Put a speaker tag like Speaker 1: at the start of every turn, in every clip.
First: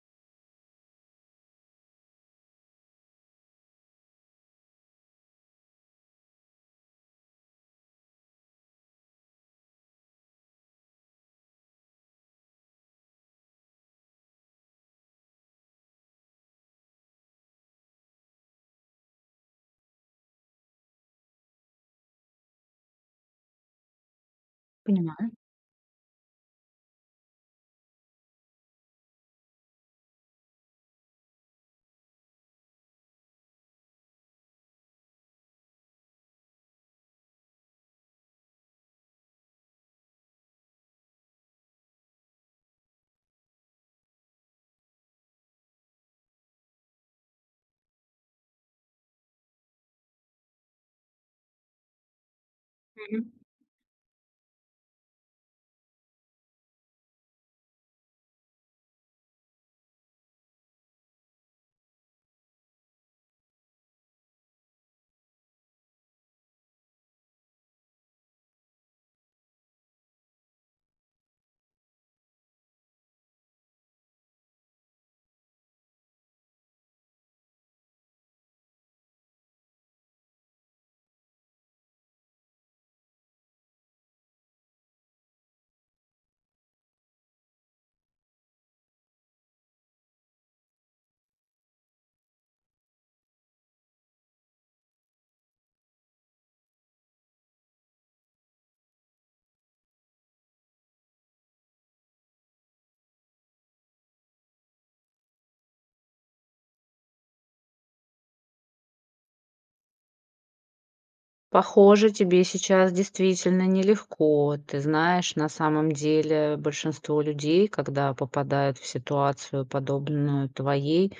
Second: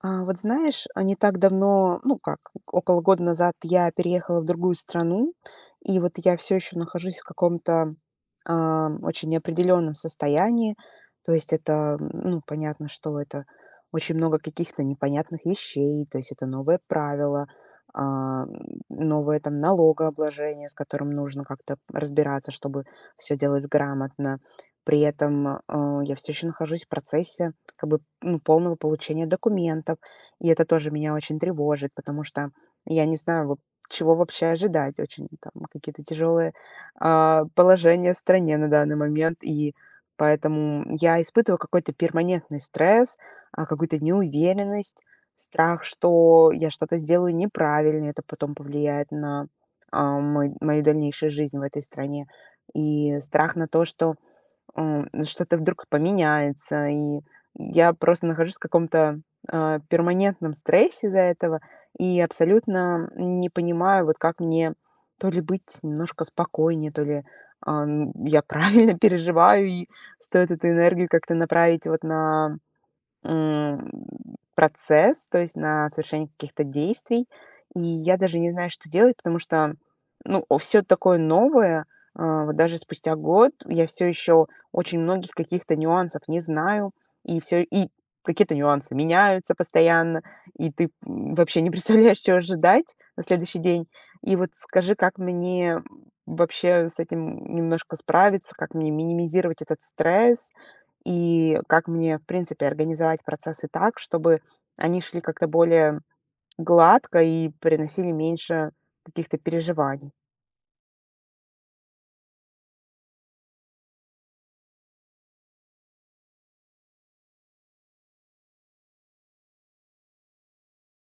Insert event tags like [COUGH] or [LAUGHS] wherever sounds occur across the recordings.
Speaker 1: Вот знаешь, не так давно, ну как, около года назад я переехала в другую страну, и вот я все еще нахожусь в каком-то очень неопределенном состоянии. То есть это ну, понятно, что это очень много каких-то непонятных вещей, то есть это новые правила, а, м, новое там налогообложение, с которым нужно как-то разбираться, чтобы все делать грамотно. При
Speaker 2: Понимаю.
Speaker 1: этом я все еще нахожусь в процессе как бы, ну, полного получения документов. И это тоже меня очень тревожит, потому что я не знаю, вот чего вообще ожидать. Очень там какие-то тяжелые положения в стране на данный момент. И поэтому я испытываю какой-то перманентный стресс, какую-то неуверенность, страх, что я что-то сделаю неправильно, это потом повлияет на мой мою дальнейшую жизнь в этой стране. И
Speaker 2: Мгм.
Speaker 1: страх на то, что что-то вдруг поменяется. И я просто нахожусь в каком-то перманентном стрессе из-за этого и абсолютно не понимаю, вот как мне то ли быть немножко спокойнее, то ли я правильно [LAUGHS] переживаю, и стоит эту энергию как-то направить вот на М, процесс, то есть на совершение каких-то действий. И я даже не знаю, что делать, потому что, ну, все такое новое. Вот даже спустя год я все еще очень многих каких-то нюансов не знаю, и все и какие-то нюансы меняются постоянно, и ты вообще не [LAUGHS] представляешь, чего ожидать на следующий день. И вот скажи, как мне вообще с этим немножко справиться, как мне минимизировать этот стресс и как мне, в принципе, организовать процессы так, чтобы они шли как-то более гладко и приносили меньше каких-то переживаний.
Speaker 2: Похоже, тебе сейчас действительно нелегко. Ты знаешь, на самом деле большинство людей, когда попадают в ситуацию, подобную твоей,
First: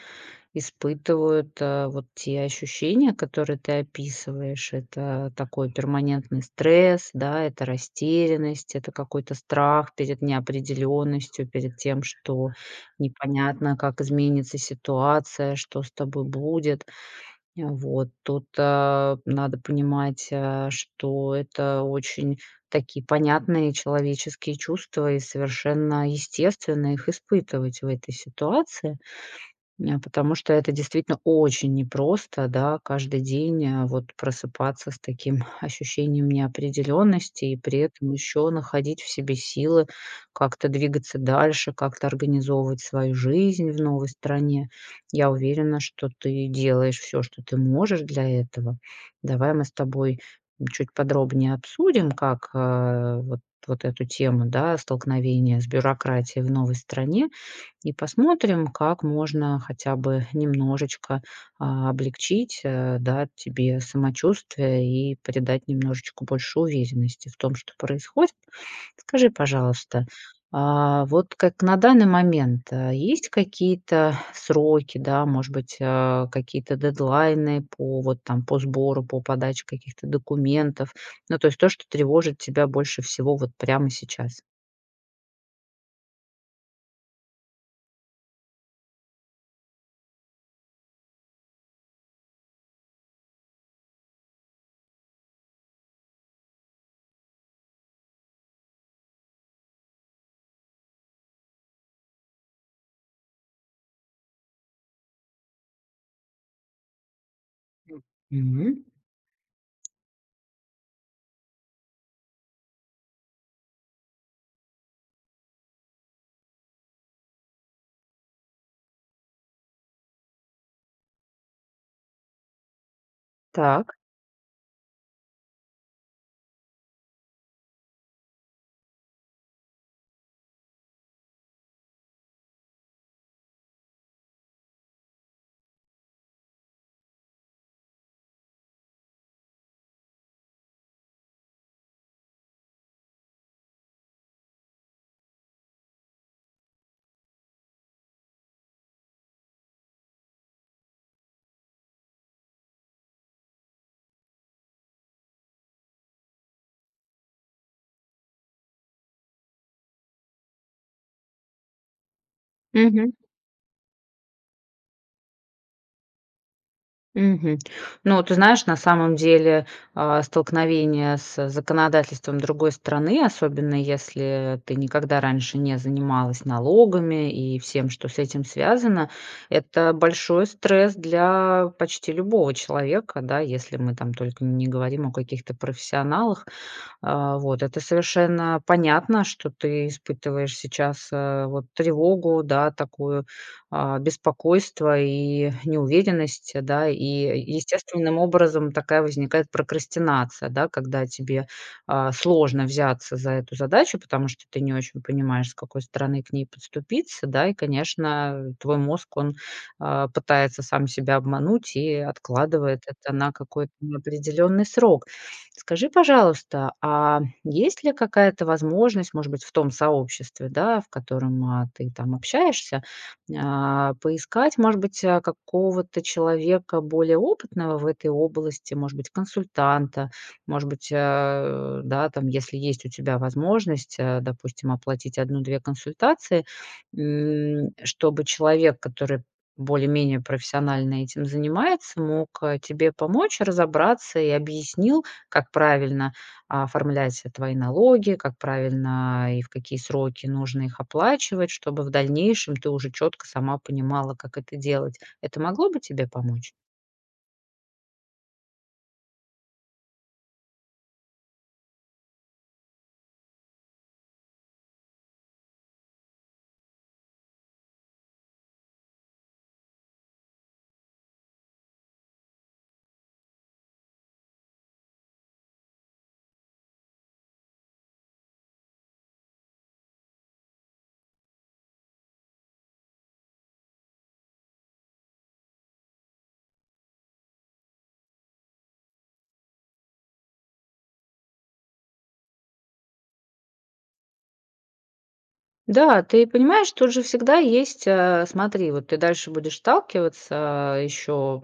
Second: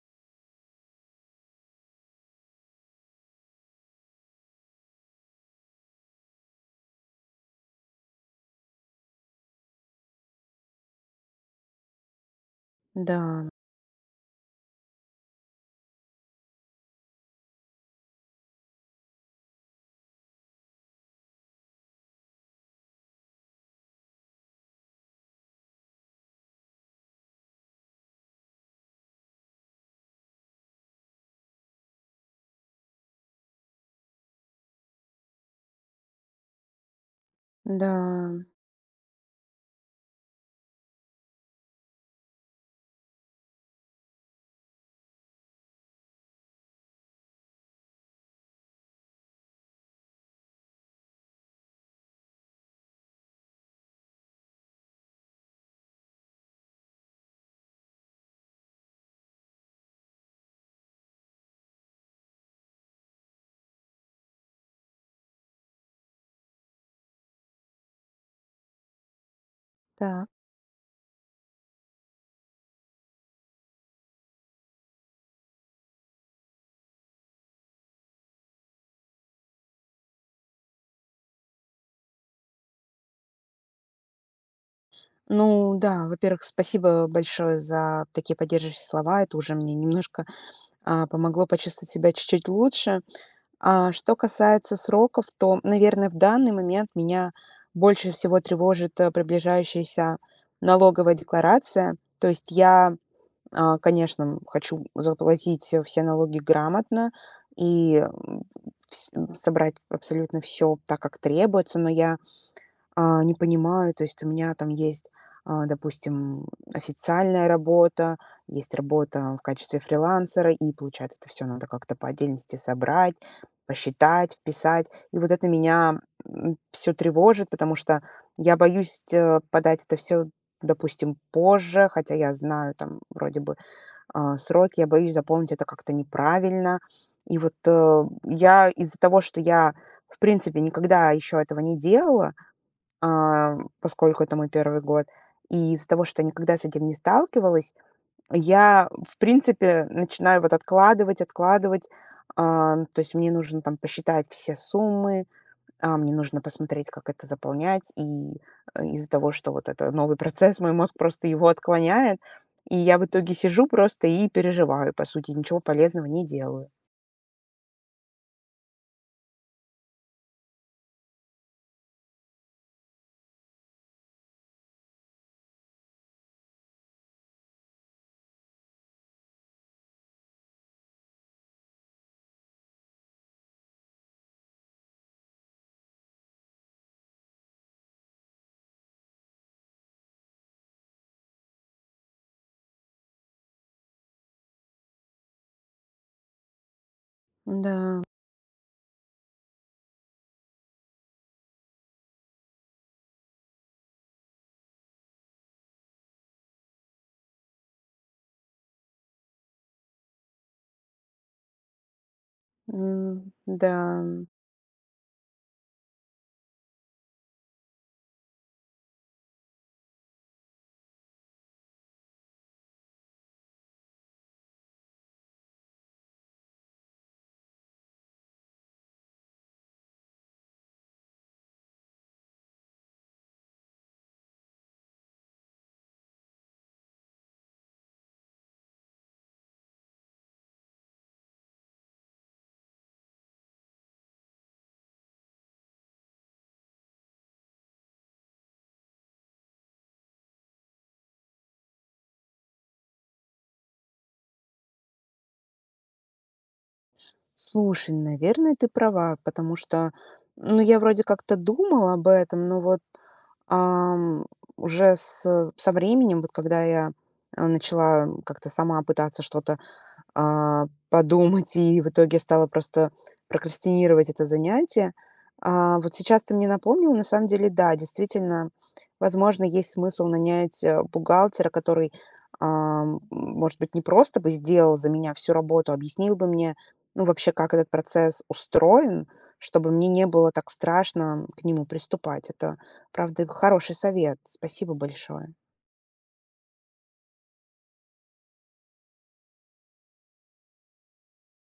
Speaker 2: испытывают вот те ощущения, которые ты описываешь. Это такой перманентный стресс, да, это растерянность, это какой-то страх перед неопределенностью, перед тем, что
Speaker 1: Да,
Speaker 2: непонятно, как изменится ситуация, что с тобой будет. Вот тут, надо понимать, что это очень такие понятные человеческие чувства и совершенно естественно их испытывать в этой ситуации. Потому что это действительно очень непросто, да, каждый день, вот просыпаться с таким [LAUGHS] ощущением неопределенности и при
Speaker 1: да,
Speaker 2: этом еще находить в себе силы как-то двигаться дальше, как-то организовывать свою жизнь в новой стране. Я уверена, что ты делаешь все, что ты можешь для этого. Давай мы с тобой чуть подробнее обсудим, как, вот эту тему, да, столкновения с бюрократией в новой стране, и посмотрим, как можно хотя бы немножечко, облегчить, да, тебе самочувствие и придать немножечко больше уверенности в том, что происходит. Скажи, пожалуйста,
Speaker 1: так.
Speaker 2: вот как на данный момент, есть какие-то сроки, да, может быть, какие-то дедлайны по вот там по сбору, по подаче каких-то документов? Ну, то есть то, что тревожит тебя больше всего вот прямо сейчас.
Speaker 1: Ну да, во-первых, спасибо большое за такие поддерживающие слова. Это уже мне немножко помогло почувствовать себя чуть-чуть лучше. А что касается сроков, то, наверное, в данный момент меня больше всего тревожит приближающаяся налоговая декларация. То есть я, конечно, хочу заплатить, все налоги грамотно и
Speaker 2: Мгм.
Speaker 1: вс собрать абсолютно все так, как требуется, но я не понимаю, то есть у меня там есть допустим, официальная работа, есть работа в качестве фрилансера, и получается, это все надо как-то по отдельности собрать,
Speaker 2: Так.
Speaker 1: посчитать, вписать. И вот это меня все тревожит, потому что я боюсь, подать это все, допустим, позже, хотя я знаю, там вроде бы срок, я боюсь заполнить это как-то неправильно. И вот, я из-за того, что я, в принципе, никогда еще этого не делала, поскольку это мой первый год, и из-за того, что я никогда с этим не сталкивалась, я, в принципе, начинаю вот откладывать, откладывать. То есть мне нужно там посчитать все суммы, мне нужно посмотреть, как это заполнять. И из-за того, что вот это новый процесс, мой мозг просто его отклоняет. И я в итоге сижу просто и переживаю, по сути, ничего полезного не делаю.
Speaker 2: Мгм. Ну, ты знаешь, на самом деле, столкновение с законодательством другой страны, особенно если ты никогда раньше не занималась налогами и всем, что с этим связано, это большой стресс для почти любого человека, да, если мы там только не говорим о каких-то профессионалах. Вот это совершенно понятно, что ты испытываешь сейчас, вот тревогу, да, такую, беспокойство и неуверенность, да. И
Speaker 1: Да,
Speaker 2: естественным образом такая возникает прокрастинация, да, когда тебе, сложно взяться за эту задачу, потому что ты не очень понимаешь, с какой стороны к ней подступиться, да. И, конечно, твой мозг, он, пытается сам себя обмануть и откладывает это
Speaker 1: м,
Speaker 2: на какой-то
Speaker 1: да.
Speaker 2: определенный срок. Скажи, пожалуйста, а есть ли какая-то возможность, может быть, в том сообществе, да, в котором ты там общаешься, поискать, может быть, какого-то человека более опытного в этой области, может быть, консультанта, может быть, да, там, если есть у тебя возможность, допустим, оплатить одну-две консультации, чтобы человек, который более-менее профессионально этим занимается, мог тебе помочь разобраться и объяснил, как правильно оформлять твои налоги, как правильно и в какие сроки нужно их оплачивать, чтобы в дальнейшем ты уже четко сама понимала, как это делать. Это могло бы тебе помочь?
Speaker 1: Слушай, наверное, ты права, потому что, ну, я вроде как-то думала об этом, но вот, ам, уже с со временем, вот когда я, начала как-то сама пытаться что-то подумать, и в итоге стала просто прокрастинировать это занятие. Вот сейчас ты мне напомнил, на самом деле, да, действительно, возможно, есть смысл нанять бухгалтера, который, может быть, не просто бы сделал за меня всю работу, объяснил бы мне, ну, вообще, как этот процесс устроен, чтобы мне не было так страшно к нему приступать. Это, правда, хороший совет. Спасибо большое.
Speaker 2: Да, ты понимаешь, тут же всегда есть, смотри, вот ты дальше будешь сталкиваться еще,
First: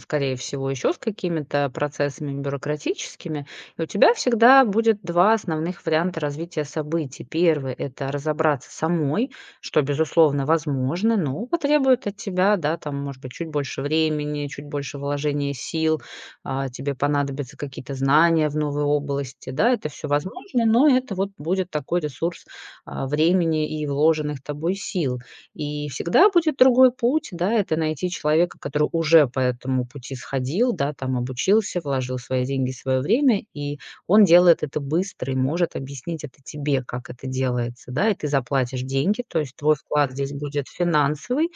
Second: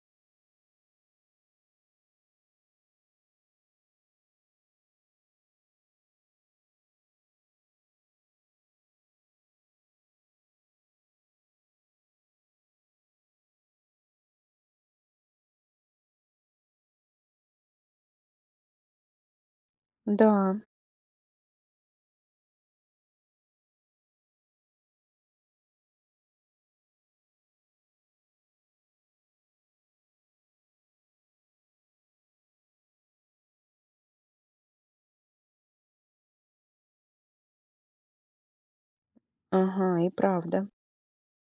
Speaker 2: скорее всего, еще с какими-то процессами бюрократическими, и у тебя всегда будет два основных варианта развития событий. Первый– это разобраться самой, что, безусловно, возможно, но потребует от тебя, да, там, может быть, чуть больше времени, чуть больше вложения сил, тебе понадобятся какие-то знания в новой области, да, это все
Speaker 1: Да,
Speaker 2: возможно, но это вот будет такой ресурс времени и вложенных тобой сил. И всегда будет другой путь, да, это найти человека, который уже по этому пути сходил, да, там обучился, вложил свои деньги, свое время, и он делает это быстро и может объяснить это тебе, как это делается, да, и ты заплатишь деньги, то есть твой
Speaker 1: ага, и
Speaker 2: вклад здесь
Speaker 1: правда.
Speaker 2: будет финансовый,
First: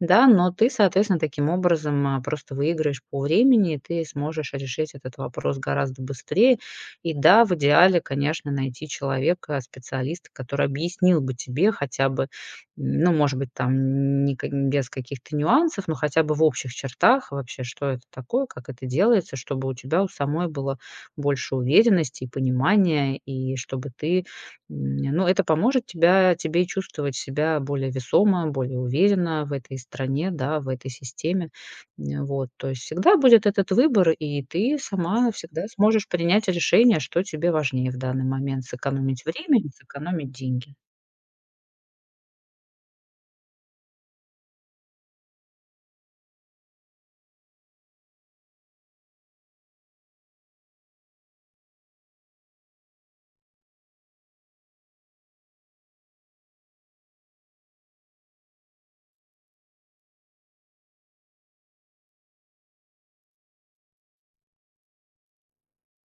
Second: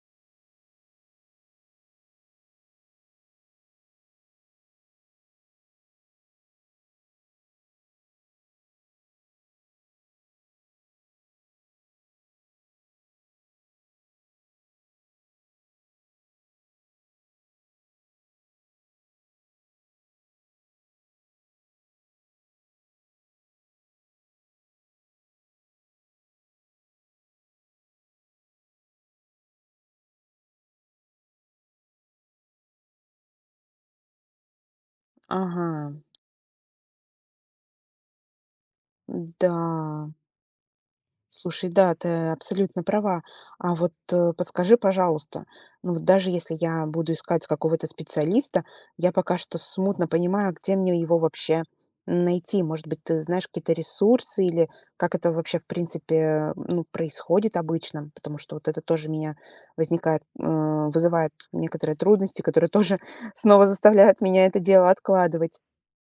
Speaker 2: да, но ты, соответственно, таким образом просто выиграешь по времени, и ты сможешь решить этот вопрос гораздо быстрее, и да, в идеале, конечно, найти человека, специалиста, который объяснил бы тебе хотя бы, ну, может быть, там не без каких-то нюансов, но хотя бы в общих чертах вообще, что это такое, как это делается, чтобы у тебя у самой было больше уверенности и понимания, и чтобы ты, ну, это поможет тебе чувствовать себя более весомо, более уверенно в этой стране, да, в этой системе. Вот, то есть всегда будет этот выбор, и ты сама всегда
Speaker 1: Ага,
Speaker 2: сможешь принять решение, что тебе важнее в данный момент: сэкономить
Speaker 1: да.
Speaker 2: время или сэкономить деньги.
Speaker 1: Слушай, да, ты абсолютно права. А вот, подскажи, пожалуйста, ну вот даже если я буду искать какого-то специалиста, я пока что смутно понимаю, где мне его вообще найти. Может быть, ты знаешь какие-то ресурсы или как это вообще, в принципе, ну, происходит обычно, потому что вот это тоже меня возникает, э, вызывает некоторые трудности, которые тоже [LAUGHS] снова заставляют меня это дело откладывать.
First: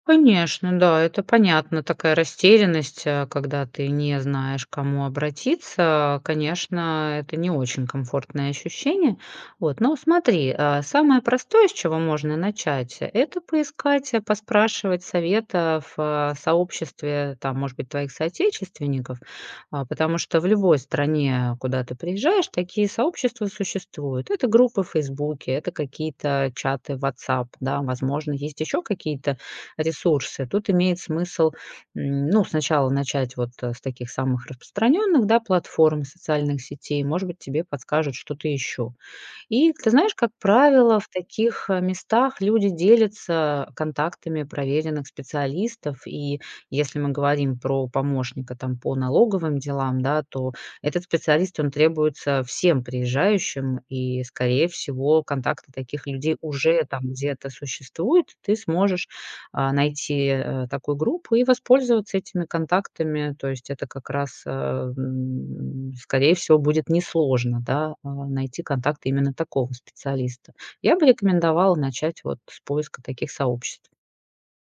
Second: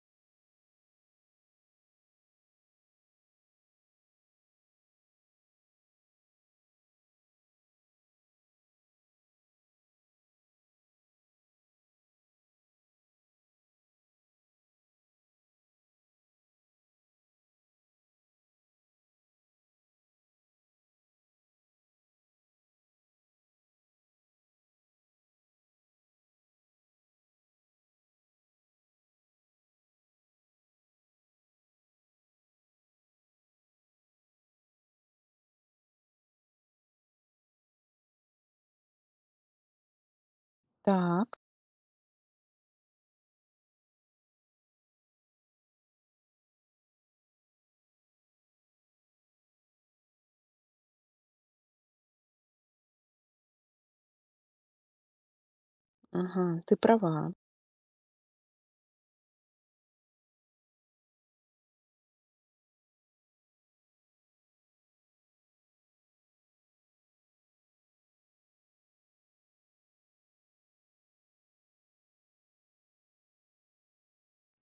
Speaker 2: Конечно, да, это понятно, такая растерянность, когда ты не знаешь, к кому обратиться. Конечно, это не очень комфортное ощущение. Вот, но смотри, самое простое, с чего можно начать, это поискать, поспрашивать совета в сообществе, там, может быть, твоих соотечественников, потому что в любой стране, куда ты приезжаешь, такие сообщества существуют. Это группы в Фейсбуке, это какие-то чаты в WhatsApp, да, возможно, есть еще какие-то ресурсы. Тут имеет смысл, ну, сначала начать вот, с таких самых распространенных, да, платформ, социальных сетей. Может быть, тебе подскажут что-то еще. И ты знаешь, как правило, в
Speaker 1: Так,
Speaker 2: таких, местах люди делятся контактами проверенных специалистов. И если мы говорим про помощника там по налоговым делам, да, то этот специалист, он требуется всем приезжающим, и, скорее всего, контакты таких людей
Speaker 1: ага, ты
Speaker 2: уже там
Speaker 1: права.
Speaker 2: где-то существуют. Ты сможешь найти, такую группу и воспользоваться этими контактами. То есть это как раз, скорее всего, будет несложно, да, найти контакты именно такого специалиста. Я бы рекомендовала начать вот с поиска таких сообществ.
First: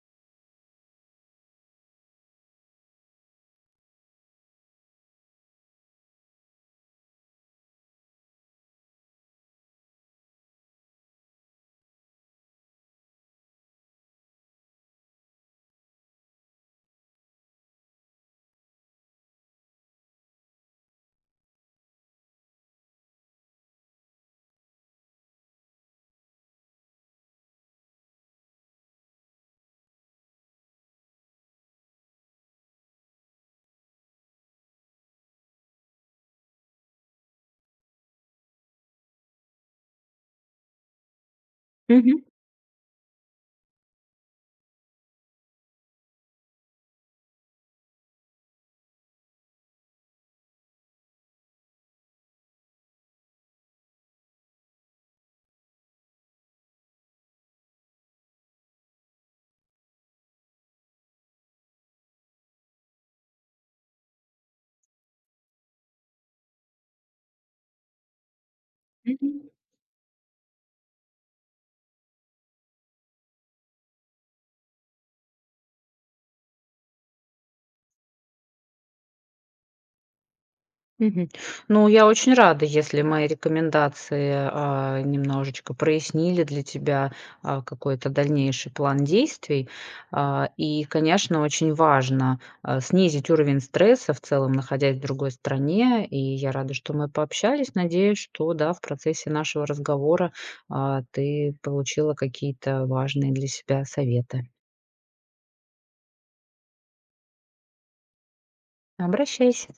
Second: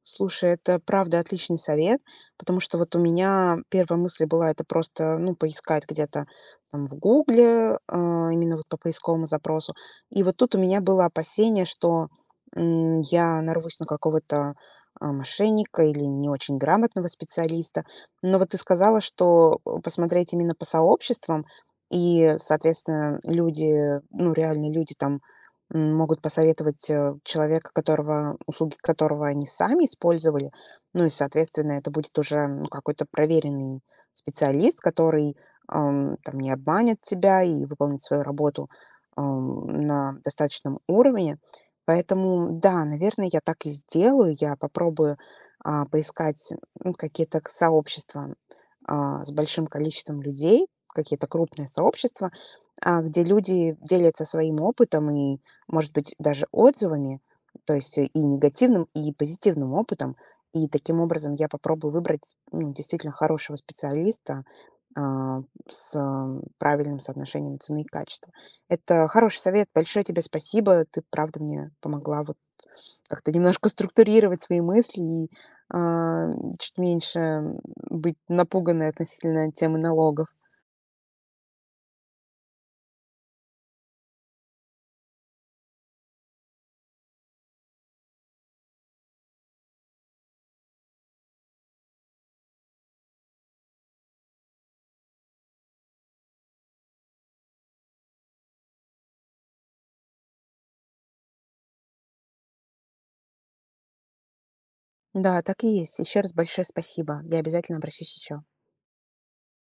Speaker 1: Слушай, это правда отличный совет, потому что вот у меня первая мысль была это просто, ну, поискать где-то там в "Гугле", именно вот по поисковому запросу. И вот тут у меня было опасение, что я нарвусь на какого-то мошенника или не очень грамотного специалиста. Но вот ты сказала, что, посмотреть именно по сообществам, и, соответственно, люди, ну, реально люди там могут посоветовать, человека, которого услуги которого они сами использовали. Ну и, соответственно, это будет уже, ну, какой-то проверенный специалист, который там не обманет тебя и выполнит свою работу на достаточном уровне.
Speaker 2: Мгм.
Speaker 1: Поэтому, да, наверное, я так и сделаю. Я попробую, поискать какие-то к сообщества, с большим количеством людей, какие-то крупные сообщества, где люди делятся своим опытом и, может быть, даже отзывами, то есть и негативным, и позитивным опытом. И таким образом я попробую выбрать, ну, действительно хорошего специалиста, а, с правильным соотношением цены и качества. Это хороший совет. Большое тебе спасибо. Ты, правда, мне помогла вот как-то немножко структурировать свои мысли и, а, чуть меньше быть напуганной относительно темы налогов.
Speaker 2: Мгм. Ну, я очень рада, если мои рекомендации, немножечко прояснили для тебя, какой-то дальнейший план действий. И, конечно, очень важно, снизить уровень стресса в целом, находясь в другой стране. И я рада, что мы пообщались. Надеюсь, что, да, в процессе нашего разговора, ты получила какие-то важные для себя советы.
Speaker 1: Да, так и есть. Еще раз большое спасибо. Я обязательно обращусь еще.
Speaker 2: Обращайся.